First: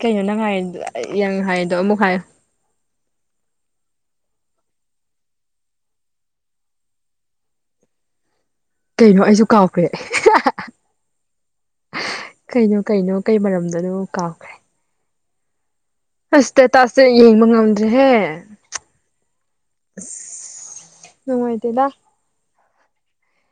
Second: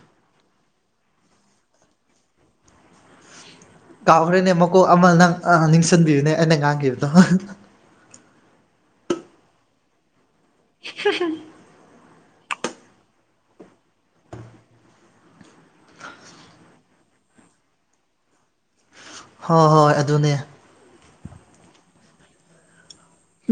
ꯀꯩꯅꯣ ꯅꯪ ꯍꯥꯏꯗꫭ ꯅꯪ ꯍꯥꯏꯗꫭ ꯑꯃꯨꯛ ꯍꯥꯏꯌꯣ ꯀꯥꯎꯈ꯭ꯔꯦꯅꯦ ꯃꯀꯣꯛ ꯑꯃ ꯅꯪ ꯑ ꯅꯤꯡꯁꯤꯡꯕꯤꯌꯨꯅꯦ ꯑꯩꯅ ꯉꯥꯡꯈꯤꯕꯗꯣ ꯀꯩꯅꯣ ꯑꯩꯁꯨ ꯀꯥꯎꯈ꯭ꯔꯦ ꯍꯥ ꯍꯥ ꯀꯩꯅꯣ ꯀꯩꯅꯣ ꯀꯩ ꯃꯔꯝꯗꯅꯣ ꯀꯥꯎꯈ꯭ꯔꯦ ꯑꯁ ꯏꯁꯇꯦꯇꯁ ꯌꯦꯡꯕ ꯉꯝꯗ꯭ꯔꯦꯍꯦ ꯍꯣꯏ ꯍꯣꯏ ꯑꯗꯨꯅꯦ ꯅꯨꯡꯉꯥꯏꯇ‌ꯦꯗꯥ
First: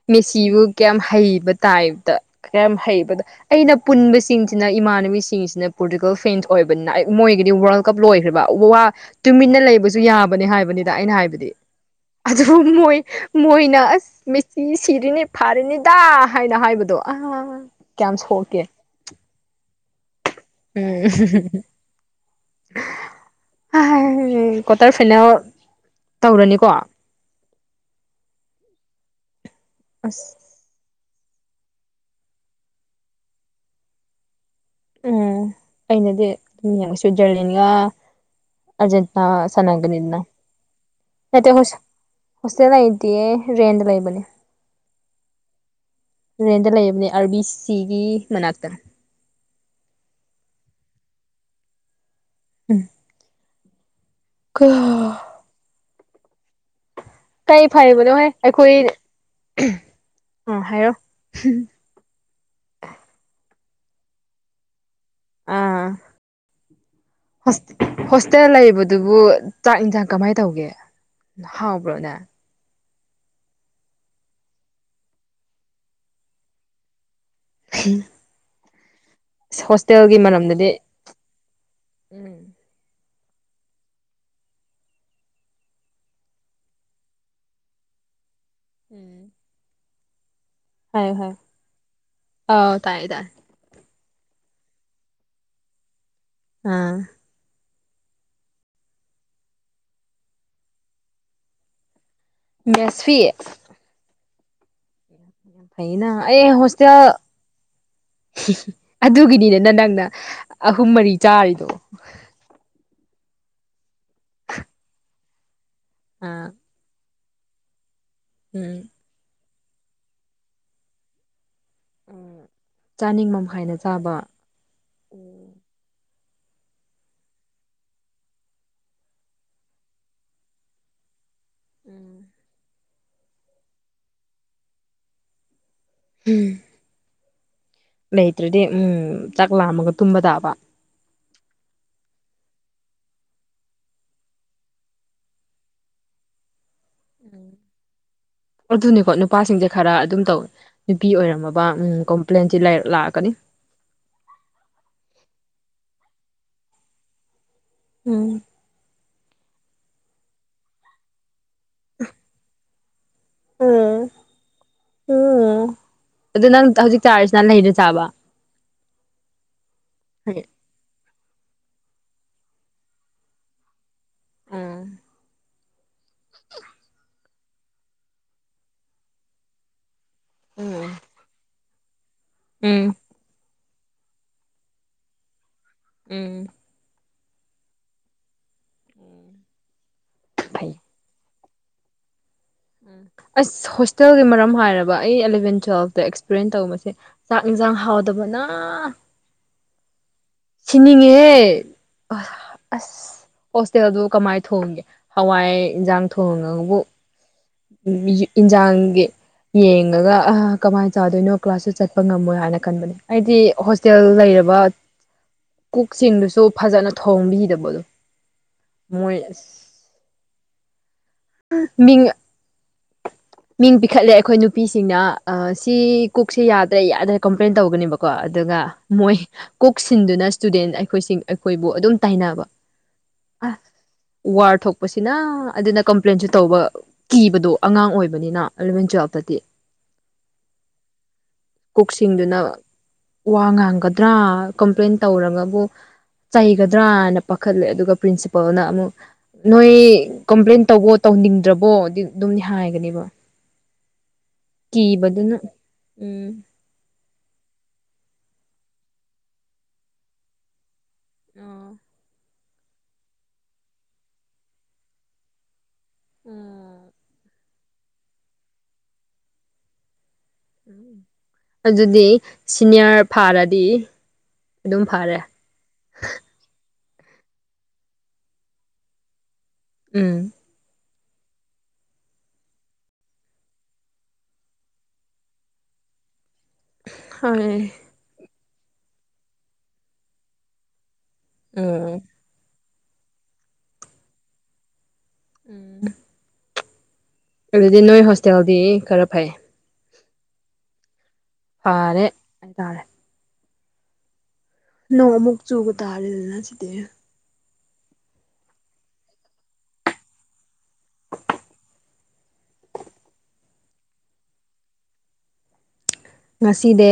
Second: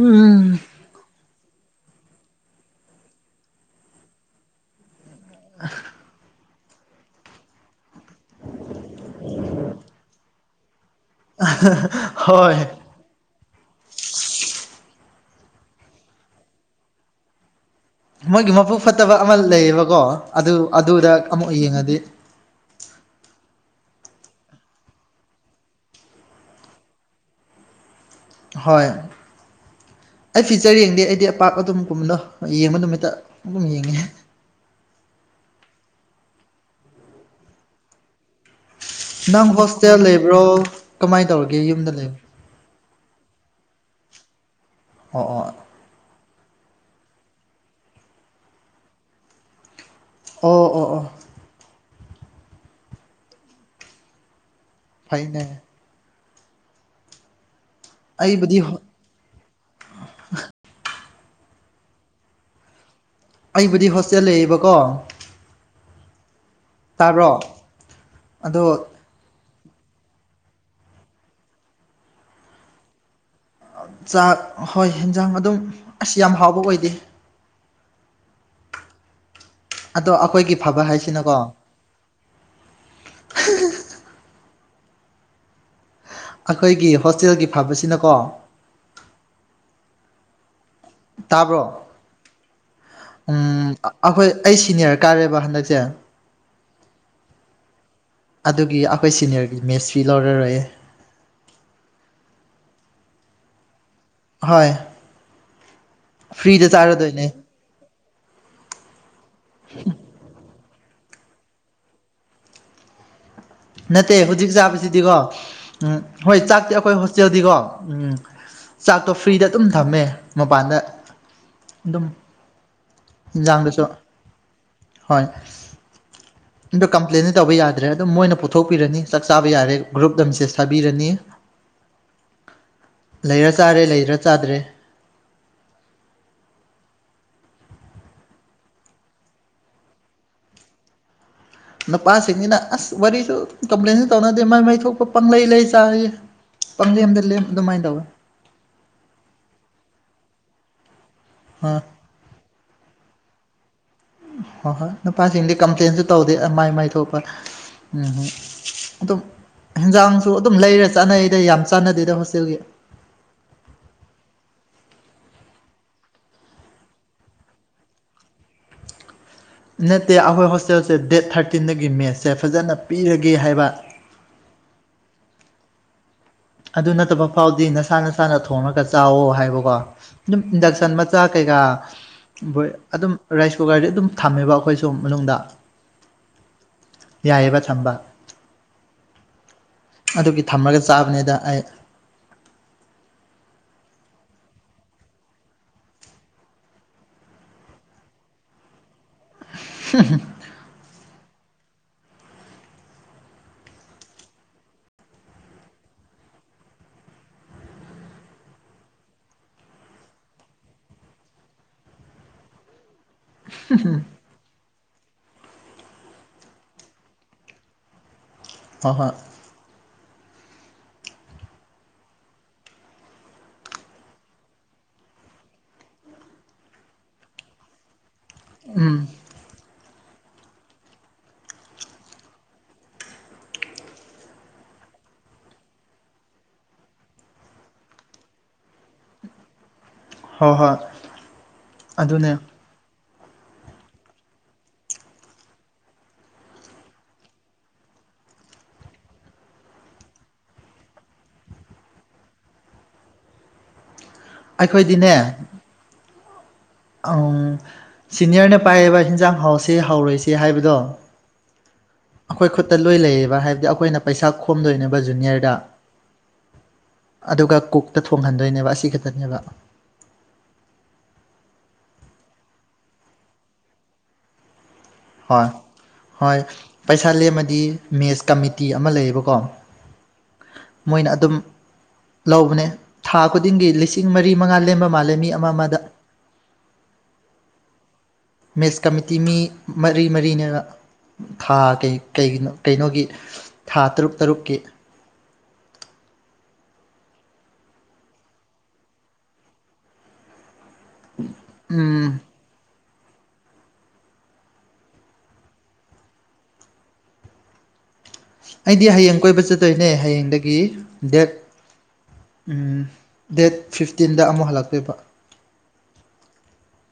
ꯎꯝ ꯃꯦꯁꯤꯕꯨ ꯀꯌꯥꯝ ꯍꯩꯕ ꯇꯥꯏꯞꯇ ꯀꯌꯥꯝ ꯍꯩꯕꯗ ꯑꯩꯅ ꯄꯨꯟꯕꯁꯤꯡꯁꯤꯅ ꯏꯃꯥꯟꯅꯕꯤꯁꯤꯡꯁꯤꯅ ꯄꯣꯔꯇꯨꯀꯜ ꯐꯦꯟ ꯑꯣꯏꯕꯅꯤꯅ ꯑꯩ ꯃꯣꯏꯒꯗꯤ ꯋꯥꯔꯜ ꯀꯞ ꯂꯣꯏꯈ꯭ꯔꯕ ꯎ ꯋꯥ ꯇꯨꯃꯤꯠꯟꯅ ꯂꯩꯕꯁꯨ ꯌꯥꯕꯅꯦ ꯍꯥꯏꯕꯅꯤꯗ ꯑꯩꯅ ꯍꯥꯏꯕ ꯍꯣꯏ ꯑꯗꯨꯕꯨ ꯃꯣꯏ ꯃꯣꯏꯅ ꯑꯁ ꯃꯦꯆꯤ ꯁꯤꯔꯅꯤ ꯐꯔꯅꯤꯗꯥ ꯍꯥꯏꯅ ꯍꯥꯏꯕꯗꯣ ꯑ ꯃꯣꯏꯒꯤ ꯃꯄꯨꯛ ꯐꯠꯇꯕ ꯑꯃ ꯂꯩꯌꯦꯕꯀꯣ ꯑꯗꯨ ꯎꯝ ꯑꯗꯨꯗ ꯑꯃꯨꯛ ꯌꯦꯡꯉꯗꯤ ꯀ꯭ꯋꯥꯇꯔ ꯐꯥꯏꯅꯦꯜ ꯇꯧꯔꯅꯤꯀꯣ ꯍꯣꯏ ꯑꯁ ꯑꯩ ꯐꯤꯆꯔ ꯌꯦꯡꯗꯦ ꯑꯩꯗꯤ ꯑꯄꯥꯛ ꯑꯗꯨꯝ ꯀꯨꯝꯕꯅꯣ ꯌꯦꯡꯕ ꯅꯨꯃꯤꯠꯇ ꯑꯗꯨꯝ ꯌꯦꯡꯉꯦ ꯎꯝ ꯑꯩꯅꯗꯤ ꯑꯗꯨꯝ ꯌꯦꯡꯉꯁꯨ ꯖꯔꯂꯤꯟꯒ [inaudible] ꯑꯔꯖꯦꯟꯇ ꯅꯪ ꯍꯣꯁꯇꯦꯜ ꯁꯅꯥꯒꯅꯤꯗꯅ ꯂꯩꯕ꯭ꯔꯣ ꯀꯃꯥꯏꯅ ꯍꯁ ꯇꯧꯔꯒꯦ ꯌꯨꯝꯗ ꯂꯩꯕ ꯍꯣꯁꯇꯦꯜ ꯂꯩꯗꯤꯌꯦ ꯔꯦꯟꯗ ꯂꯩꯕꯅꯦ ꯑꯣ ꯑꯣ ꯔꯦꯟꯗ ꯂꯩꯕꯅꯦ ꯑꯥꯔ ꯕꯤ ꯁꯤꯒꯤ ꯃꯅꯥꯛꯇ ꯑꯣ ꯑꯣ ꯑꯣ ꯎꯝ ꯀ ꯐꯩꯅꯦ ꯀꯩ ꯐꯩꯕꯅꯣꯍ ꯑꯩꯕꯨꯗꯤ ꯑꯩꯈꯣꯏ ꯑꯥ ꯍꯥꯏꯔꯣ ꯑꯩꯕꯨꯗꯤ ꯍꯣꯁꯇꯦꯜ ꯂꯩꯌꯦꯕꯀꯣ ꯑꯥ ꯇꯥꯕ꯭ꯔꯣ ꯍꯣꯁꯇꯦꯜ ꯑꯗꯣ ꯂꯩꯕꯗꯨꯕꯨ ꯆꯥꯛ ꯌꯦꯟꯁꯥꯡ ꯀꯃꯥꯏꯅ ꯇꯧꯒꯦ ꯍꯥꯎꯕ꯭ꯔꯣꯅꯦ ꯆꯥꯛ ꯍꯣꯏ ꯌꯦꯟꯖꯥꯡ ꯑꯗꯨꯝ ꯑꯁ ꯌꯥꯝ ꯍꯥꯎꯕ ꯑꯣꯏꯗꯦ ꯍ ꯑꯗꯣ ꯑꯩꯈꯣꯏꯒꯤ ꯃꯔꯝꯗꯗꯤ ꯐꯕ ꯍꯥꯏꯁꯤꯅꯀꯣ ꯎꯝ ꯑꯩꯈꯣꯏꯒꯤ ꯍꯣꯁꯇꯦꯜꯒꯤ ꯐꯕꯁꯤꯅꯀꯣ ꯎꯝ ꯍꯥꯏꯌꯣ ꯍꯥꯏꯌꯣ ꯇꯥꯕ꯭ꯔꯣ ꯑꯥꯎ ꯇꯥꯏꯌꯦ ꯇꯥꯏꯌꯦ ꯎ ꯑꯩꯈꯣꯏ ꯑꯩ ꯁꯤꯅꯤꯌꯔ ꯀꯥꯔꯦꯕ ꯍꯟꯗꯛꯁꯦ ꯑꯥ ꯑꯗꯨꯒꯤ ꯑꯩꯈꯣꯏ ꯁꯤꯅꯤꯌꯔꯒꯤ ꯃꯦꯁ ꯐꯤ ꯂꯧꯔꯔꯣꯏꯌꯦ ꯃꯦꯁ ꯐꯤ ꯍꯣꯏ ꯐꯏꯅ ꯑꯩ ꯐ꯭ꯔꯤꯗ ꯍꯣꯁꯇꯦꯜ ꯆꯥꯔꯗꯣꯏꯅꯦ ꯑꯗꯨꯒꯤꯅꯤꯗꯅ ꯅꯪꯅ ꯑꯍꯨꯝ ꯃꯔꯤ ꯆꯥꯔꯤꯗꯣ ꯅꯠꯇꯦ ꯍꯧꯖꯤꯛ ꯆꯥꯕꯁꯤꯗꯤꯀꯣ ꯎꯝ ꯍꯣꯏ ꯑꯥ ꯆꯥꯛꯇꯦ ꯑꯩꯈꯣꯏ ꯍꯣꯁꯇꯦꯜꯗꯤꯀꯣ ꯎꯝ ꯎꯝ ꯆꯥꯛꯇꯣ ꯐ꯭ꯔꯤꯗ ꯑꯗꯨꯝ ꯊꯝꯃꯦ ꯃꯄꯥꯟꯗ ꯑꯗꯨꯝ ꯆꯥꯅꯤꯡꯃꯝ ꯍꯥꯏꯅ ꯏꯟꯖꯥꯡꯗꯁꯨ ꯆꯥꯕ ꯍꯣꯏ ꯎꯝ ꯑꯗꯣ ꯀꯝꯄ꯭ꯂꯦꯟꯗꯤ ꯇꯧꯕ ꯌꯥꯗ꯭ꯔꯦ ꯑꯗꯨꯝ ꯃꯣꯏꯅ ꯄꯨꯊꯣꯛꯄꯤꯔꯅꯤ ꯆꯥꯛ ꯆꯥꯕ ꯌꯥꯔꯦ ꯒ꯭ꯔꯨꯞ ꯂꯝꯁꯦ ꯊꯥꯕꯤꯔꯅꯤ ꯎꯝ ꯂꯩꯔ ꯆꯥꯔꯦ ꯂꯩꯗ꯭ꯔ ꯆꯥꯗ꯭ꯔꯦ ꯎꯝ ꯂꯩꯇ꯭ꯔꯗꯤ ꯎꯝ ꯆꯥꯛ ꯂꯥꯝꯃꯒ ꯇꯨꯝꯕ ꯇꯥꯕ ꯅꯨꯄꯥꯁꯤꯡꯁꯤꯅ ꯑꯁ ꯋꯥꯔꯤꯁꯨ ꯀꯝꯄ꯭ꯂꯦꯟꯁꯨ ꯇꯧꯅꯗꯦ ꯃꯥꯏ ꯃꯥꯏ ꯊꯣꯛꯄ ꯄꯪꯂꯩ ꯂꯩ ꯆꯥ ꯄꯪꯗꯤꯦ ꯑꯝꯗ ꯂ ꯑꯗꯨꯃꯥꯏꯅ ꯇꯧꯋꯦ ꯑꯗꯨꯅꯤꯀꯣ ꯅꯨꯄꯥꯁꯤꯡꯁꯦ ꯈꯔ ꯑꯗꯨꯝ ꯇꯧ ꯅꯨꯄꯤ ꯑꯣꯏꯔꯝꯃꯕ ꯑꯥ ꯎ ꯄ꯭ꯂꯦꯟꯁꯤ ꯂꯥꯛꯑꯒꯅꯤ ꯍꯣꯏ ꯍꯣꯏ ꯅꯨꯄꯥꯁꯤꯡꯗꯤ ꯀꯝꯄ꯭ꯂꯦꯟꯁꯨ ꯇꯧꯗꯦ ꯃꯥꯏ ꯃꯥꯏ ꯊꯣꯛꯄ ꯎꯝ ꯑꯗꯨꯝ ꯍꯟꯖꯥꯡꯁꯨ ꯑꯗꯨꯝ ꯂꯩꯔꯦ ꯆꯠꯅꯩꯗ ꯌꯥꯝ ꯆꯥꯟꯅꯗꯦꯗ ꯍꯣꯁꯇꯦꯜꯒꯤ ꯎꯝ ꯎꯝ ꯑꯗꯨ ꯅꯪ ꯍꯧꯖꯤꯛ ꯆꯥꯔꯤꯁꯤ ꯅ ꯂꯩꯗ ꯆꯥꯕ ꯅꯠꯇꯦ ꯑꯩꯈꯣꯏ ꯍꯣꯁꯇꯦꯜꯁꯦ ꯗꯦꯠ ꯊꯥꯔꯇꯤꯟꯗꯒꯤ ꯃꯦꯠꯁꯦ ꯐꯖꯅ ꯄꯤꯔꯒꯦ ꯍꯥꯏꯕ ꯎꯝ ꯑꯗꯨ ꯅꯠꯇꯕ ꯐꯥꯎꯗꯤ ꯅꯁꯥ ꯅꯁꯥꯅ ꯊꯣꯡꯉꯒ ꯆꯥꯋꯣ ꯍꯥꯏꯕꯀꯣ ꯑꯗꯨꯝ ꯏꯟꯗꯛꯁꯟ ꯃꯆꯥ ꯀꯩꯀꯥ ꯣꯏ ꯎꯝ ꯑꯗꯨꯝ ꯔꯥꯏꯁ ꯀꯨꯀꯔꯗꯤ ꯑꯗꯨꯝ ꯊꯝꯃꯦꯕ ꯑꯩꯈꯣꯏꯁꯨ ꯃꯅꯨꯡꯗ ꯎꯝ ꯌꯥꯏꯑꯦꯕ ꯊꯝꯕ ꯑꯗꯨꯒꯤ ꯐꯩ ꯊꯝꯃꯒ ꯆꯥꯕꯅꯤꯗ ꯑꯩ ꯎꯝ ꯑꯁ ꯍꯣꯁꯇꯦꯜꯒꯤ ꯃꯔꯝ ꯍꯥꯏꯔꯕ ꯑꯩ ꯑꯦꯂꯕꯦꯟ ꯇꯨꯋꯦꯜꯐꯇ ꯑꯦꯛꯁꯄꯔꯤꯦꯟꯟ ꯇꯧꯕꯁꯦ ꯆꯥꯛ ꯌꯦꯟꯁꯥꯡ ꯍꯥꯎꯗꯕꯅ ꯍ ꯁꯤꯅꯤꯡꯉꯦꯍꯦ ꯑꯁ ꯍꯣꯁꯇꯦꯜꯗꯨ ꯀꯃꯥꯏ ꯊꯣꯡꯒꯦ ꯍꯋꯥꯏ ꯌꯦꯟꯖꯥꯡ ꯊꯣꯡꯉꯕꯨ ꯏꯟꯖꯥꯡꯒꯤ ꯌꯦꯡꯉꯒ ꯑ ꯀꯃꯥꯏꯅ ꯆꯥꯗꯣꯏꯅꯣ ꯀ꯭ꯂꯥꯁꯇ ꯆꯠꯄ ꯉꯝꯃꯣꯏ ꯍꯥꯏꯅ ꯈꯟꯕꯅꯦ ꯑꯩꯗꯤ ꯍꯣꯁꯇꯦꯜ ꯂꯩꯔꯕ ꯀꯨꯛꯁꯤꯡꯗꯨꯁꯨ ꯐꯖꯅ ꯊꯣꯡꯕꯤꯗꯕꯗꯣ ꯍꯣꯏ ꯍꯣꯏ ꯃꯣꯏ ꯃꯤ ꯃꯤꯡ ꯄꯤꯈꯠꯂꯦ ꯑꯩꯈꯣꯏ ꯅꯨꯄꯤꯁꯤꯡꯅ ꯁꯤ ꯀꯨꯛꯁꯦ ꯌꯥꯗ꯭ꯔꯦ ꯌꯥꯗ꯭ꯔꯦ ꯀꯝꯄ꯭ꯂꯦꯟ ꯇꯧꯒꯅꯦꯕꯀꯣ ꯀꯣ ꯑꯗꯨꯒ ꯎꯝ ꯃꯣꯏ ꯀꯣꯛ ꯁꯤꯟꯗꯨꯅ ꯏꯁꯇꯨꯗꯦꯟ ꯑꯩꯈꯣꯏꯁꯤꯡ ꯑꯩꯈꯣꯏꯕꯨ ꯑꯗꯨꯝ ꯇꯥꯏꯅꯕ ꯑ ꯋꯥꯔ ꯊꯣꯛꯄꯁꯤꯅ ꯑꯗꯨꯅ ꯀꯝꯄ꯭ꯂꯦꯟꯁꯨ ꯇꯧꯕ ꯀꯤꯕꯗꯣ ꯑꯉꯥꯡ ꯑꯣꯏꯕ ꯅꯤꯅ ꯑꯔꯕꯤꯟ ꯆꯧꯄꯇꯤ ꯍꯣꯏ ꯍꯣꯏ ꯑꯗꯨꯅꯦ ꯀꯣꯛꯁꯤꯡꯗꯨꯅ ꯋꯥ ꯉꯥꯡꯒꯗ꯭ꯔꯥ ꯀꯝꯄ꯭ꯂꯦꯟ ꯇꯧꯔꯒꯕꯨ ꯆꯩꯒꯗ꯭ꯔꯥꯅ ꯄꯥꯈꯠꯂꯦ ꯑꯗꯨꯒ ꯄ꯭ꯔꯤꯟꯁꯤꯄꯥꯜꯅ ꯑꯃꯨꯛ ꯅꯣꯏ ꯀꯝꯄ꯭ꯂꯦꯟ ꯇꯧꯕꯣ ꯇꯧꯅꯤꯡꯗ꯭ꯔꯕꯣ ꯑꯗꯨ ꯑꯗꯨꯝꯅꯤ ꯍꯥꯏꯒꯅꯦꯕ ꯑꯩꯈꯣꯏꯗꯤꯅꯦ ꯀꯤꯕꯗꯨꯅ ꯎꯝ ꯑꯪ ꯁꯤꯅꯤꯌꯔꯅ ꯄꯥꯏꯌꯦꯕ ꯍꯟꯖꯥꯡ ꯍꯥꯎꯁꯤꯦ ꯍꯧꯔꯣꯏꯁ ꯍꯥꯏꯕꯗꯣ ꯑ ꯑꯩꯈꯣꯏ ꯈꯨꯠꯇ ꯂꯣꯏ ꯂꯩꯌꯦꯕ ꯍꯥꯏꯕꯗꯤ ꯑꯩꯈꯣꯏꯅ ꯄꯩꯁꯥ ꯈꯣꯝꯗꯣꯏꯅꯦꯕ ꯖꯨꯅꯤꯌꯔꯗ ꯎꯝ ꯑꯗꯨꯒ ꯀꯣꯛꯛꯇ ꯊꯣꯡꯍꯟꯗꯣꯏꯅꯦꯕ ꯑꯁꯤ ꯈꯛꯇꯅꯦꯕ ꯎꯝ ꯑꯗꯨꯗꯤ ꯁꯤꯅꯤꯌꯔ ꯐꯥꯔꯗꯤ ꯑꯗꯨꯝ ꯐꯔꯦ ꯍꯣꯏ ꯍꯣꯏ ꯄꯩꯁꯥ ꯂꯦꯝꯃꯗꯤ ꯃꯦꯁ ꯀꯃꯤꯇꯤ ꯑꯃ ꯂꯩꯌꯦꯕꯀꯣ ꯎꯝ ꯃꯣꯏꯅ ꯑꯗꯨꯝ ꯂꯧꯕꯅꯦ ꯊꯥ ꯈꯨꯗꯤꯡꯒꯤ ꯂꯤꯁꯤꯡ ꯃꯔꯤ ꯃꯉꯥ ꯂꯦꯝꯕ ꯃꯥꯜꯂꯦ ꯃꯤ ꯑꯃ ꯑꯃꯗ ꯍ ꯃꯦꯁ ꯀꯃꯤꯇꯤ ꯃꯤ ꯃꯔꯤ ꯃꯔꯤꯅ ꯎꯝ ꯊꯥꯒꯩ ꯀꯩꯒꯤꯅꯣ ꯀꯩꯅꯣꯒꯤ ꯊꯥ ꯇꯔꯨꯛ ꯇꯔꯨꯛꯀꯤ ꯎꯝ ꯑꯗꯨꯗꯤ ꯅꯣꯏ ꯍꯣꯁꯇꯦꯜꯗꯤ ꯈꯔ ꯐꯩ ꯐꯔꯦ ꯎꯝ ꯍꯥꯏꯇꯥꯔꯦ ꯅꯣꯡ ꯑꯃꯨꯛ ꯆꯨꯒ ꯇꯥꯔꯦꯗꯅ ꯁꯤꯗꯤ ꯑꯩꯗꯤ ꯍꯌꯦꯡ ꯀꯣꯏꯕ ꯆꯠꯇꯣꯏꯅꯦ ꯍꯌꯦꯡꯗꯒꯤ ꯗꯦꯠ ꯗꯦꯠ ꯐꯤꯐꯇꯤꯟꯗ ꯑꯃꯨꯛ ꯍꯜꯂꯛꯇꯣꯏꯕ ꯉꯁꯤꯗꯤ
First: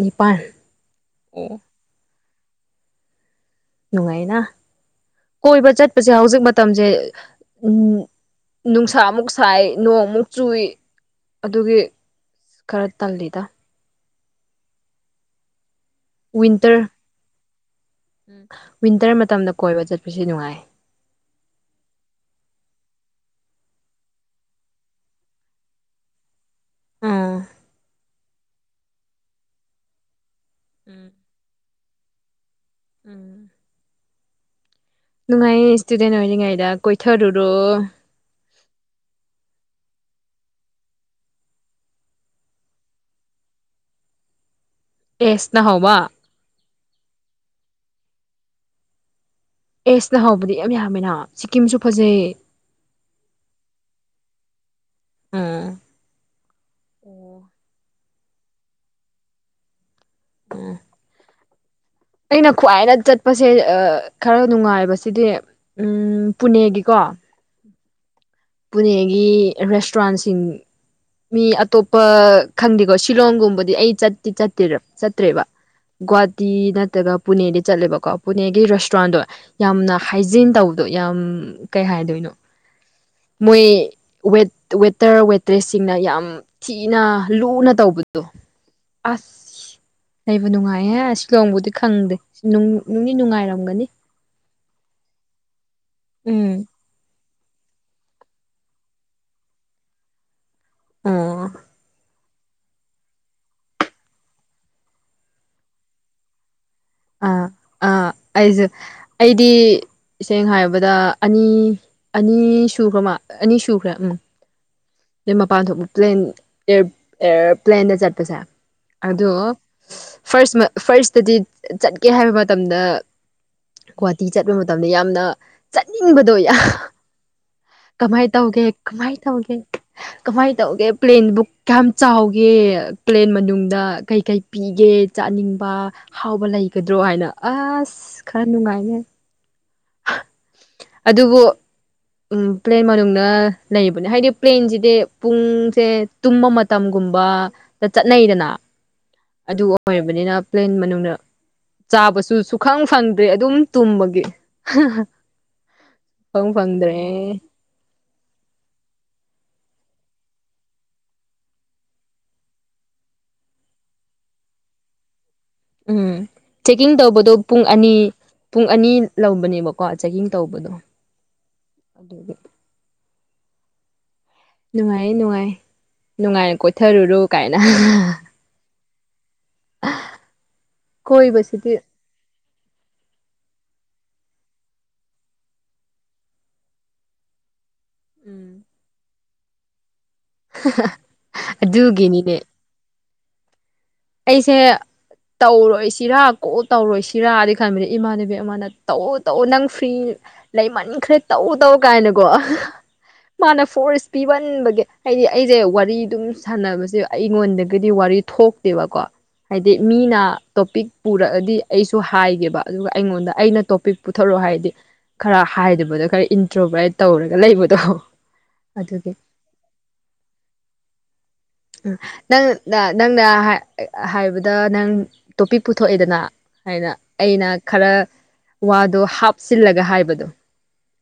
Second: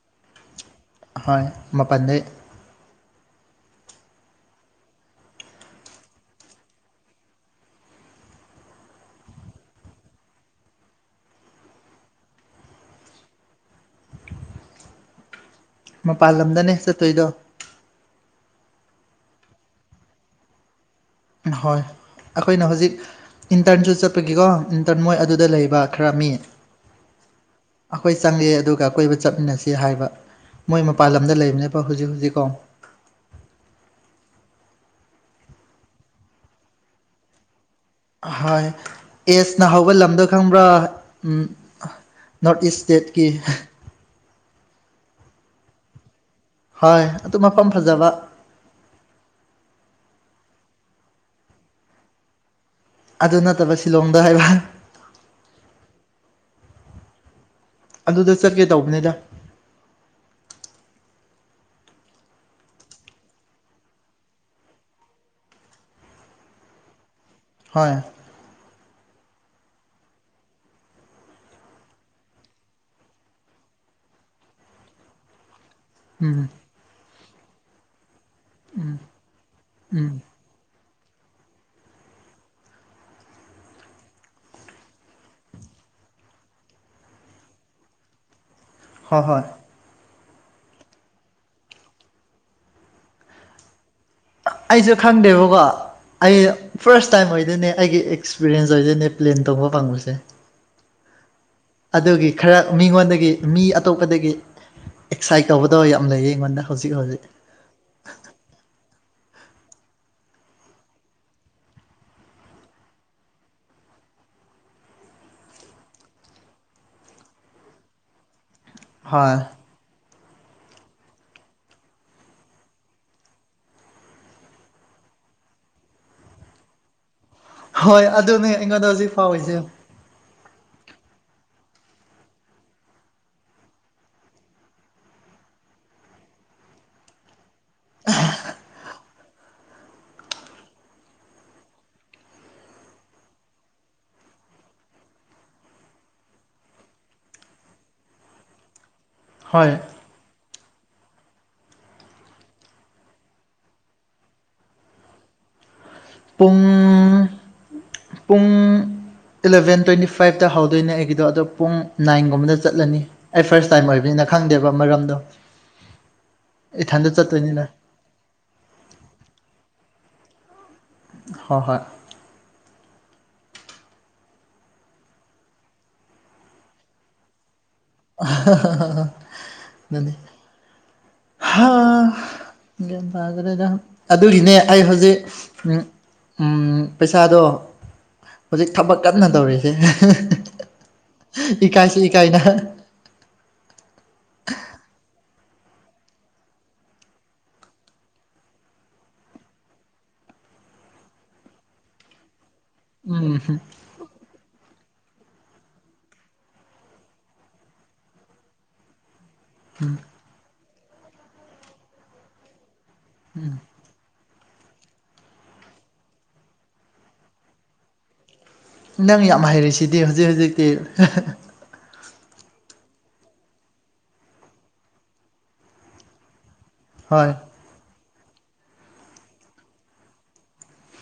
ꯅꯤꯄꯜ ꯍꯣꯏ ꯃꯄꯥꯟꯗꯦ ꯅꯨꯡꯉꯥꯏꯅ ꯀꯣꯏꯕ ꯆꯠꯄꯁꯦ ꯍꯧꯖꯤꯛ ꯃꯇꯝꯁꯦ ꯎꯝ ꯅꯨꯡꯁꯥꯃꯨꯛ ꯁꯥꯏ ꯅꯣꯡꯃꯨꯛ ꯆꯨꯏ ꯑꯗꯨꯒꯤ ꯈꯔ ꯇꯜꯂꯗ ꯃꯄꯥꯟ ꯂꯝꯗꯅꯦ ꯆꯠꯇꯣꯏꯗꯣ ꯎꯝ ꯋꯤꯟꯇꯔ ꯃꯇꯝꯗ ꯀꯣꯏꯕ ꯆꯠꯄꯁ ꯅꯨꯡꯉꯥꯏ ꯍꯣꯏ ꯑꯩꯈꯣꯏꯅ ꯍꯧꯖꯤꯛ ꯏꯟꯇꯔꯟꯁꯨ ꯆꯠꯄꯒꯤꯀꯣ ꯏꯟꯇꯔꯟ ꯃꯣꯏ ꯑꯗꯨꯗ ꯂꯩꯕ ꯈꯔ ꯃꯤ ꯎꯥ ꯑꯩꯈꯣꯏ ꯆꯪꯉꯦ ꯑꯗꯨꯒ ꯀꯀꯣꯏꯕ ꯆꯠꯃꯤꯟꯅꯁꯤ ꯍꯥꯏꯕ ꯃꯣꯏ ꯎꯝ ꯃꯄꯥꯟ ꯂꯝꯗ ꯂꯩꯕꯅꯦꯕ ꯍꯧꯖꯤꯛ ꯍꯧꯖꯤꯛꯀꯣ ꯎꯝ ꯅꯨꯡꯉꯥꯏ ꯏꯁꯇꯨꯗꯦꯟ ꯑꯣꯏꯔꯤꯉꯩꯗ ꯀꯣꯏꯊꯔꯨꯔꯣ ꯍꯣꯏ ꯑꯦꯁꯅ ꯍꯒꯠ ꯂꯝꯗꯣ ꯈꯪꯕ꯭ꯔꯥ ꯅꯣꯔꯠ ꯏꯁ ꯏꯁ꯭ꯇꯦꯠꯀꯤ ꯑꯦꯁ ꯅꯅꯥꯍꯕ ꯍꯣꯏ ꯑꯗꯨ ꯃꯐꯝ ꯐꯖꯕ ꯑꯦꯁꯅ ꯍꯧꯕꯗꯤ ꯌꯥꯝ ꯌꯥꯝꯃꯦꯅ ꯁꯤꯀꯤꯝꯁꯨ ꯐꯖꯩ ꯑꯗꯨ ꯅꯠꯇꯕ ꯁꯤꯂꯣꯡꯗ ꯍꯥꯏꯕ ꯎꯝ ꯑꯣ ꯑꯗꯨꯗ ꯆꯠꯀꯦ ꯇꯧꯕꯅꯤꯗ ꯎꯝ ꯑꯩꯅ ꯈ꯭ꯋꯥꯏꯗ ꯆꯠꯄꯁꯦ ꯈꯔ ꯅꯨꯡꯉꯥꯏꯕꯁꯤꯗꯤ ꯎꯝ ꯄꯨꯅꯦꯒꯤꯀꯣ ꯍꯣꯏ ꯄꯨꯅꯦꯒꯤ ꯔꯦꯁꯇꯨꯔꯥꯟꯁꯤꯡ ꯃꯤ ꯑꯇꯣꯞꯄ ꯈꯪꯗꯦꯀꯣ ꯁꯤꯂꯣꯡꯒꯨꯝꯕꯗꯤ ꯑꯩ ꯆꯠꯇꯤ ꯆꯠꯇꯦ ꯆꯠꯇ꯭ꯔꯦꯕ ꯎꯝ ꯒꯨꯍꯥꯇꯤ ꯅꯠꯇ꯭ꯔꯒ ꯄꯨꯅꯦꯗꯤ ꯆꯠꯂꯦꯕꯀꯣ ꯄꯨꯅꯦꯒꯤ ꯎꯝ ꯔꯦꯁꯇꯨꯔꯥꯟꯗꯣ ꯌꯥꯝꯅ ꯎꯝ ꯍꯥꯏꯖꯤꯟ ꯇꯧꯋ ꯑꯗꯣ ꯌꯥꯝ ꯀꯩ ꯍꯥꯏꯗꯣꯏꯅꯣ ꯃꯣꯏ ꯋꯦꯇꯔ ꯋꯦꯇ꯭ꯔꯦꯁꯁꯤꯡꯅ ꯌꯥꯝ ꯊꯤꯅ ꯂꯨꯅ ꯇꯧꯕꯗꯣ ꯍꯣꯏ ꯍꯣꯏ ꯑꯁ ꯂꯩꯕ ꯅꯨꯡꯉꯥꯏꯌꯦꯍꯦ ꯁꯤꯂꯣꯡꯕꯨꯗꯤ ꯈꯪꯗꯦ ꯅꯨꯡꯅꯤ ꯅꯨꯡꯉꯥꯏꯔꯝꯒꯅꯤ ꯑꯩꯁꯦ ꯈꯪꯗꯦꯕꯀꯣ ꯑꯩ ꯎꯝ ꯐꯥꯔꯁ ꯇꯥꯏꯝ ꯑꯣꯏꯗꯣꯏꯅꯦ ꯑꯩꯒꯤ ꯑꯦꯛꯁꯄꯤꯔꯦꯟꯁ ꯑꯣꯏꯗꯣꯏꯅꯦ ꯄ꯭ꯂꯦꯟ ꯇꯧꯕ ꯐꯪꯕꯁꯦ ꯑꯣ ꯑꯗꯨꯒꯤ ꯈꯔ ꯃꯤꯉꯣꯟꯗꯒꯤ ꯃꯤ ꯑꯇꯣꯞꯄꯗꯒꯤ ꯑꯦꯛꯁꯥꯏꯠ ꯇꯧꯕꯗꯣ ꯌꯥꯝ ꯂꯩꯌꯦ ꯑꯩꯉꯣꯟꯗ ꯍꯧꯖꯤꯛ ꯍꯧꯖꯤꯛ ꯑ ꯑꯩꯁꯨ ꯑꯩꯗꯤ ꯏꯁꯦꯡꯅ ꯍꯥꯏꯕꯗ ꯑꯅꯤ ꯑꯅꯤ ꯁꯨꯈ꯭ꯔ ꯃꯥ ꯑꯅꯤ ꯁꯨꯈ꯭ꯔꯦ ꯎꯝ ꯅ ꯃꯄꯥꯟ ꯊꯣꯛ ꯄ꯭ꯂꯦꯟ ꯑꯦꯌꯥꯔꯄ꯭ꯂꯦꯟꯗ ꯆꯠꯄꯁꯦ ꯑꯗꯣ ꯍꯣꯏ ꯐꯥꯔꯁ ꯐꯥꯔꯁꯇꯗꯤ ꯆꯠꯀꯦ ꯍꯥꯏꯕ ꯃꯇꯝꯗ ꯒꯨꯍꯥꯇꯤ ꯆꯠꯄ ꯃꯇꯝꯗ ꯌꯥꯝꯅ ꯆꯠꯅꯤꯡꯕꯗꯣ ꯍꯣꯏ ꯀꯃꯥꯏ ꯑꯗꯨꯅꯦ ꯇꯧꯒꯦ ꯑꯩꯉꯣꯟꯗ ꯍꯧꯖꯤꯛ ꯀꯃꯥꯏ ꯐꯥꯎꯔꯤꯁꯦ ꯇꯧꯒꯦ ꯀꯃꯥꯏꯅ ꯇꯧꯒꯦ ꯄ꯭ꯂꯦꯟꯕꯨ ꯀꯌꯥꯝ ꯆꯥꯎꯒꯦ ꯄ꯭ꯂꯦꯟ ꯃꯅꯨꯡꯗ ꯀꯩ ꯀꯩ ꯄꯤꯒꯦ ꯆꯥꯅꯤꯡꯕ ꯍꯥꯎꯕ ꯂꯩꯒꯗ꯭ꯔꯣ ꯍꯥꯏꯅ ꯑꯁ ꯈꯔꯅꯨꯡꯉꯥꯏꯒꯦ ꯑꯗꯨꯕꯨ ꯎꯝ ꯄ꯭ꯂꯦꯟ ꯃꯅꯨꯡꯗꯅ ꯂꯩꯕꯅꯦ ꯍꯥꯏꯗꯤ ꯄ꯭ꯂꯦꯟꯁꯤ ꯍꯥꯏꯗꯤ ꯄꯨꯡꯁꯦ ꯇꯨꯝꯕ ꯃꯇꯝꯒꯨꯝꯕꯗ ꯆꯠꯅꯩꯗꯅ ꯍꯣꯏ ꯑꯗꯨꯒ ꯑꯣꯏꯔꯕꯅꯤꯅ ꯄ꯭ꯂꯦꯟ ꯃꯅꯨꯡꯗ ꯆꯥꯕꯁꯨ ꯁꯨꯈꯪ ꯐꯪꯗ꯭ꯔꯦ ꯑꯗꯨꯝ ꯇꯨꯝꯕꯒꯤ ꯐꯪ ꯄꯨꯡ ꯐꯪꯗ꯭ꯔꯦ ꯄꯨꯡ ꯏꯂꯕꯦꯟ ꯇꯣꯏꯋꯟꯇꯤ ꯐꯥꯏꯞꯇ ꯍꯧꯗꯣꯏꯅꯦ ꯑꯩꯒꯤꯗꯣ ꯑꯗꯣ ꯄꯨꯡ ꯅꯥꯏꯟꯒꯨꯝꯕꯗ ꯆꯠꯂꯅꯤ ꯑꯩ ꯐꯥꯔꯁ ꯇꯥꯏꯝ ꯑꯣꯏꯕꯅꯤꯅ ꯈꯪꯗꯦꯕ ꯃꯔꯝꯗꯣ ꯎꯝ ꯆꯦꯛꯀꯤꯡ ꯏꯊꯟꯇ ꯇꯧꯕꯗꯨꯣ ꯄꯨꯡ ꯆꯠꯇꯣꯏꯅꯤꯅ ꯑꯅꯤ ꯄꯨꯡ ꯑꯅꯤ ꯂꯧꯕꯅꯦꯕꯀꯣ ꯆꯦꯛꯀꯤꯡ ꯇꯧꯕꯗꯣ ꯍꯣꯏ ꯍꯣꯏ ꯑꯗꯨꯗꯗꯤ ꯅꯨꯡꯉꯥꯏꯌꯦ ꯅꯨꯡꯉꯥꯏ ꯅꯨꯡꯉꯥꯏꯅ ꯀꯣꯊꯔꯨꯔꯨ ꯀꯥꯏꯅ ꯅꯅꯤ ꯍꯥ ꯀꯣꯏꯕꯁꯤꯗꯤ ꯒꯥꯟꯇꯥꯗꯔ‌ꯦꯗ ꯑꯗꯨꯒꯤꯅꯦ ꯑꯩ ꯍꯧꯖꯤꯛ ꯎꯝ ꯄꯩꯁꯥꯗꯣ ꯎꯝ ꯍꯧꯖꯤꯛ ꯊꯕꯛ ꯀꯟꯅ ꯇꯧꯔꯤꯁꯦ ꯏꯀꯥꯏꯁꯤ ꯑꯗꯨꯒꯤꯅꯤꯅꯦ ꯏꯀꯥꯏꯅ ꯑꯩꯁꯦ ꯇꯧꯔꯣꯏ ꯁꯤꯔꯥ ꯀꯣ ꯇꯧꯔꯣꯏ ꯁꯤꯔꯥꯗꯤ ꯈꯟꯕꯅꯦ ꯏꯃꯥꯟꯅꯕꯤ ꯑꯃꯅ ꯇꯧꯎ ꯇꯧꯎ ꯅꯪ ꯐ꯭ꯔꯤ ꯂꯩ ꯃꯅꯤꯡꯈ꯭ꯔꯦ ꯇꯧ ꯇꯧ ꯀꯥꯏꯅꯀꯣ ꯎꯝ ꯃꯥꯅ ꯐꯣꯔ꯭ꯁ ꯄꯤꯍꯟꯕꯒꯤ ꯍꯥꯏꯗꯤ ꯑꯩꯁꯦ ꯋꯥꯔꯤ ꯑꯗꯨꯝ ꯁꯥꯟꯅꯕꯁꯦ ꯑꯩꯉꯣꯟꯗ ꯀꯔꯤ ꯋꯥꯔꯤ ꯊꯣꯛ ꯇꯦꯕꯀꯣ ꯍꯥꯏꯗꯤ ꯃꯤꯅ ꯇꯣꯄꯤꯛ ꯄꯨꯔꯛꯑꯗꯤ ꯑꯩꯁꯨ ꯍꯥꯏꯒꯦꯕ ꯑꯗꯨꯒ ꯑꯩꯉꯣꯟꯗ ꯑꯩꯅ ꯇꯣꯄꯤꯛ ꯄꯨꯊꯣꯔꯛꯑꯣ ꯍꯥꯏꯗꯤ ꯈꯔ ꯍꯥꯏꯗꯕꯗꯣ ꯈꯔ ꯏꯟꯇ꯭ꯔꯣꯕꯔ꯭ꯠ ꯇꯧꯔꯒ ꯂꯩꯕꯗꯣ ꯑꯗꯨꯒꯤ ꯅꯪ ꯌꯥꯝ ꯍꯩꯔꯤꯁꯤꯗꯤ ꯍꯧꯖꯤꯛ ꯍꯧꯖꯤꯛꯇꯤ ꯎ ꯅꯪ ꯅꯪꯅ ꯍꯥꯏꯕꯗ ꯅꯪ ꯇꯣꯄꯤꯛ ꯄꯨꯊꯣꯛꯑꯦꯗꯅ ꯍꯥꯏꯅ ꯍꯣꯏ ꯑꯩꯅ ꯈꯔ ꯋꯥꯗꯣ ꯍꯥꯞꯆꯤꯜꯂꯒ ꯍꯥꯏꯕꯗꯣ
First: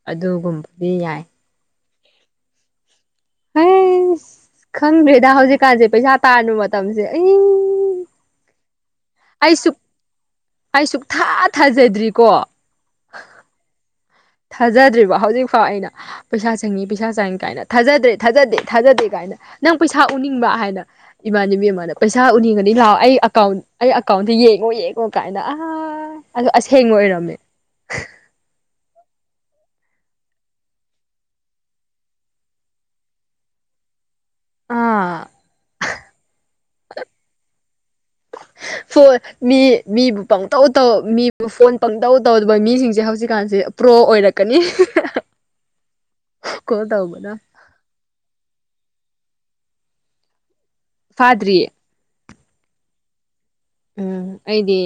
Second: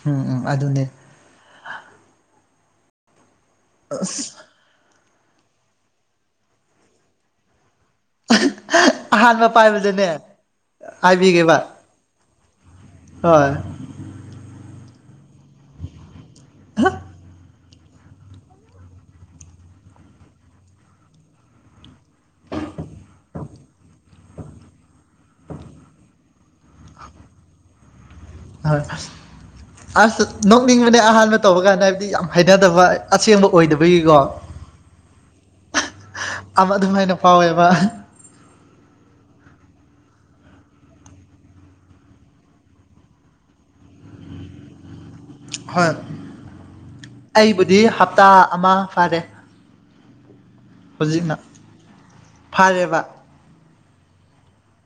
ꯎꯝ ꯎꯝ ꯑꯗꯨꯅꯦ ꯑꯗꯨꯒꯨꯝꯕꯗꯤ ꯌꯥꯏ ꯑ ꯑꯩꯁ ꯈꯪꯗ꯭ꯔꯦꯗ ꯍꯧꯖꯤꯛꯀꯥꯟꯁꯦ ꯄꯩꯁꯥ ꯇꯥꯔꯨ ꯃꯇꯝꯁꯦ ꯑꯩ ꯑꯍꯥꯟꯕ ꯑꯩ ꯁꯨꯛ ꯄꯥꯏꯕꯗꯅꯦ ꯍꯥꯏꯕꯤꯒꯦꯕ ꯁꯦꯗ꯭ꯔꯤꯀꯣ ꯍꯣꯏ ꯊꯥꯖꯗ꯭ꯔꯤꯕ ꯍꯧꯖꯤꯛꯐꯥꯎ ꯑꯩꯅ ꯄꯩꯁꯥ ꯆꯪꯏꯤ ꯄꯩꯁꯥ ꯆꯪꯏ ꯀꯥꯏꯅ ꯊꯥꯖꯗ꯭ꯔꯦ ꯊꯥꯖꯗꯦ ꯊꯥꯖꯗꯦ ꯀꯥꯏꯅ ꯅꯪ ꯄꯩꯁꯥ ꯎꯅꯤꯡꯕ ꯍꯥꯏꯅ ꯏꯃꯥꯟꯅꯕꯤ ꯑꯃꯅ ꯄꯩꯁꯥ ꯎꯅꯤꯡꯉꯅꯤ ꯂꯥꯛꯑꯣ ꯑꯩ ꯑꯀꯥꯎꯟ ꯑꯩ ꯑꯀꯥꯎꯟꯗ ꯌꯦꯡꯉꯣ ꯌꯦꯡꯉꯣ ꯀꯥꯏꯅ ꯑꯥ ꯑ ꯑꯁꯦꯡꯕ ꯑꯣꯏꯔꯝꯃꯦ ꯑꯣꯏ ꯑꯁ ꯅꯣꯛꯅꯤꯡꯕꯅꯦ ꯑꯍꯥꯟꯕ ꯇꯧꯕ ꯀꯥꯟꯗ ꯍꯥꯏꯕꯗꯤ ꯌꯥꯝ ꯍꯩꯅꯗꯕ ꯑꯁꯦꯡꯕ ꯑꯣꯏꯗꯕꯒꯤꯀꯣ ꯑꯥ ꯑ ꯑꯗꯨꯝ ꯍꯥꯏꯅ ꯐꯥꯎꯋꯦꯕ [inaudible] ꯐꯣꯟ ꯃꯤ ꯃꯤꯕꯨ ꯄꯪꯇꯧ ꯇꯧ ꯃꯤꯕꯨ ꯐꯣꯟ ꯄꯪꯇꯧ ꯇꯧꯗꯕ ꯃꯤꯁꯤꯡꯁꯦ ꯍꯧꯖꯤꯛꯀꯥꯟꯁꯦ ꯄ꯭ꯔꯣ ꯑꯣꯏꯔꯛꯀꯅꯤ ꯍꯣꯏ ꯀꯣꯜ ꯇꯧꯕꯗ ꯑꯩꯕꯨꯗꯤ ꯍꯞꯇꯥ ꯑꯃ ꯐꯔꯦ ꯍꯧꯖꯤꯛꯅ ꯐꯥꯗ꯭ꯔꯤꯌꯦ ꯐꯔꯦꯕ ꯎꯝ ꯑꯩꯗꯤ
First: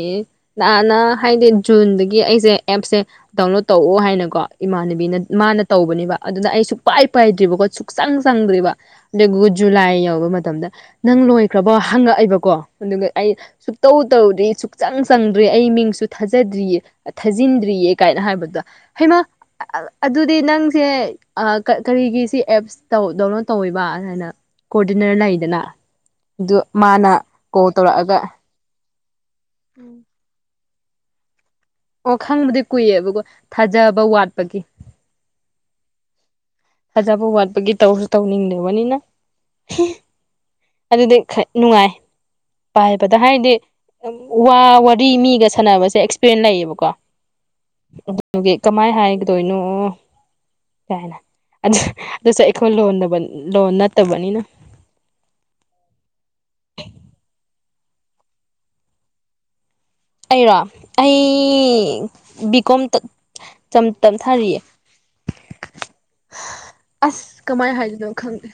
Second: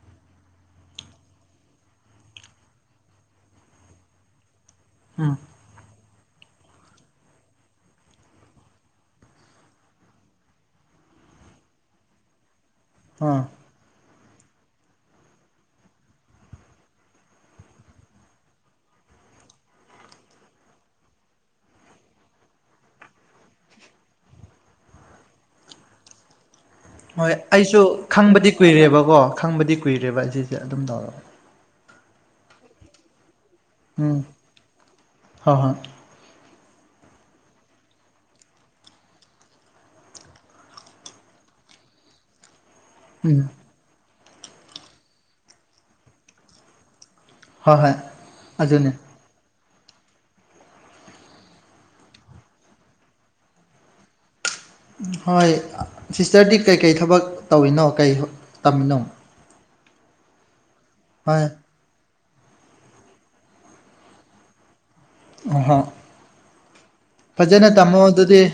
ꯅꯍꯥꯟꯅ ꯍꯥꯏꯗꯤ ꯖꯨꯟꯗꯒꯤ ꯑꯩꯁꯦ ꯑꯦꯞꯁꯦ ꯗꯥꯎꯟꯂꯣꯗ ꯇꯧꯑꯣ ꯍꯥꯏꯅꯀꯣ ꯏꯃꯥꯅꯕꯤ ꯎꯝ ꯃꯥꯅ ꯇꯧꯕꯅꯦꯕ ꯑꯗꯨꯅ ꯑꯩ ꯁꯨꯛꯄꯥꯏ ꯄꯥꯏꯗ꯭ꯔꯤꯕꯀꯣ ꯁꯨꯛꯆꯪ ꯆꯪꯗ꯭ꯔꯤꯕ ꯑꯗꯨꯒ ꯖꯨꯂꯥꯏ ꯌꯧꯕ ꯃꯇꯝꯗ ꯅꯪ ꯂꯣꯏꯈ꯭ꯔꯕꯣ ꯍꯪꯉꯛꯑꯏꯕꯀꯣ ꯑꯗꯨꯒ ꯑꯩ ꯑꯥ ꯇꯧ ꯇꯧꯗ꯭ꯔꯤ ꯁꯨꯛꯆꯪ ꯆꯪꯗ꯭ꯔꯤ ꯑꯩ ꯃꯤꯡꯁꯨ ꯊꯥꯖꯗ꯭ꯔꯤꯌꯦ ꯊꯥꯖꯤꯟꯗ꯭ꯔꯤꯌꯦ ꯀꯥꯏꯅ ꯍꯥꯏꯕꯗ ꯍꯩꯃ ꯑꯗꯨꯗꯤ ꯅꯪꯁꯦ ꯀꯔꯤꯒꯤ ꯁꯤ ꯑꯦꯞꯁ ꯗꯥꯎꯟꯂꯣꯗ ꯇꯧꯋꯤꯕ ꯑꯗꯨꯃꯥꯏꯅ ꯀꯣꯑꯣꯗꯤꯅꯔ ꯂꯩꯗꯅ ꯑꯗꯨ ꯃꯥꯅ ꯍꯣꯏ ꯀꯣꯜ ꯑꯩꯁꯨ ꯇꯧꯔꯛꯑꯒ ꯈꯪꯕꯗꯤ ꯀꯨꯏꯔꯦꯕꯀꯣ ꯈꯪꯕꯗꯤ ꯀꯨꯏꯔꯦꯕ ꯑꯁꯤꯁꯦ ꯑꯗꯨꯝ ꯇꯧꯒ ꯑꯣ ꯈꯪꯕꯗꯤ ꯀꯨꯏꯑꯦꯕꯀꯣ ꯊꯥꯖꯕ ꯎꯝ ꯋꯥꯠꯄꯒꯤ ꯍꯣꯏ ꯍꯣꯏ ꯐꯖꯕ ꯋꯥꯠꯄꯒꯤ ꯇꯧꯁꯨ ꯇꯧꯅꯤꯡꯗꯕꯅꯤꯅ ꯑꯗꯨꯗꯤ ꯈ ꯅꯨꯡꯉꯥꯏ ꯄꯥꯏꯕꯗ ꯎꯝ ꯍꯥꯏꯗꯤ ꯋꯥ ꯃꯤꯒ ꯁꯥꯟꯅꯕꯁꯦ ꯑꯦꯛꯁꯄꯤꯔꯦꯟꯁ ꯂꯩꯌꯦꯕꯀꯣ ꯍꯣꯏ ꯍꯣꯏ ꯑꯗꯨꯒꯤ ꯑꯗꯨꯅꯦ ꯀꯃꯥꯏ ꯍꯥꯏꯒꯗꯣꯏꯅꯣ ꯀꯥꯏꯅ ꯑ ꯑꯁꯨ ꯑꯩꯈꯣꯏ ꯂꯣꯟꯗꯕ ꯂꯣꯟ ꯅꯠꯇꯕꯅꯤꯅ ꯍꯣꯏ ꯁꯤꯁꯇꯔꯗꯤ ꯀꯩꯀꯩ ꯊꯕꯛ ꯇꯧꯔꯤꯅꯣ ꯀꯩ ꯇꯝꯃꯤꯅꯣ ꯑꯩꯔꯣ ꯍꯣꯏ ꯑꯩ ꯕꯤ ꯀꯣꯝ ꯇꯞꯊꯥꯔꯤꯌꯦ ꯑꯍꯥ ꯑꯁ ꯀꯃꯥꯏꯅ ꯍꯥꯏꯗꯣꯏꯅꯣ ꯑꯗꯨꯗꯤ ꯈꯪꯗꯦ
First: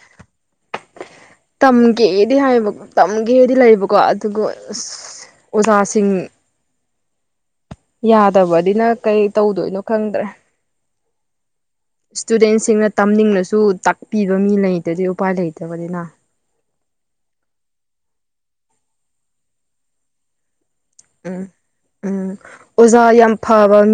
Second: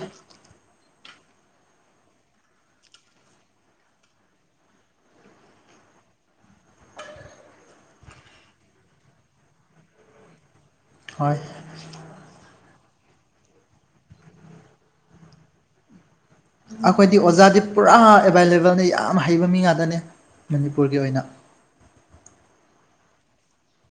ꯇꯝꯒꯦꯗꯤ ꯍꯥꯏꯌꯦꯕ ꯇꯝꯒꯦꯗꯤ ꯂꯩꯕꯀꯣ ꯑꯗꯨꯒ ꯑ ꯑꯣꯖꯥꯁꯤꯡ ꯌꯥꯗꯕꯗꯤꯅ ꯀꯩ ꯇꯧꯗꯣꯏꯅꯣ ꯈꯪꯗ꯭ꯔꯦ ꯍꯣꯏ ꯏꯁꯇꯨꯗꯦꯟꯁꯤꯡꯅ ꯇꯝꯅꯤꯡꯅꯁꯨ ꯇꯥꯛꯄꯤꯕ ꯃꯤ ꯂꯩꯇꯗꯤ ꯎꯄꯥꯏ ꯂꯩꯇꯕꯅꯤꯅ ꯑꯩꯈꯣꯏꯗꯤ ꯑꯣꯖꯥꯗꯤ ꯄꯨꯔꯥ ꯑꯦꯕꯥꯏꯂꯦꯕꯜꯅꯦ ꯌꯥꯝ ꯍꯩꯕ ꯃꯤ ꯉꯥꯛꯇꯅꯦ ꯃꯅꯤꯄꯨꯔꯒꯤ ꯑꯣꯏꯅ ꯎꯝ ꯎꯝ ꯑꯣꯖꯥ ꯌꯥꯝ ꯐꯥꯕ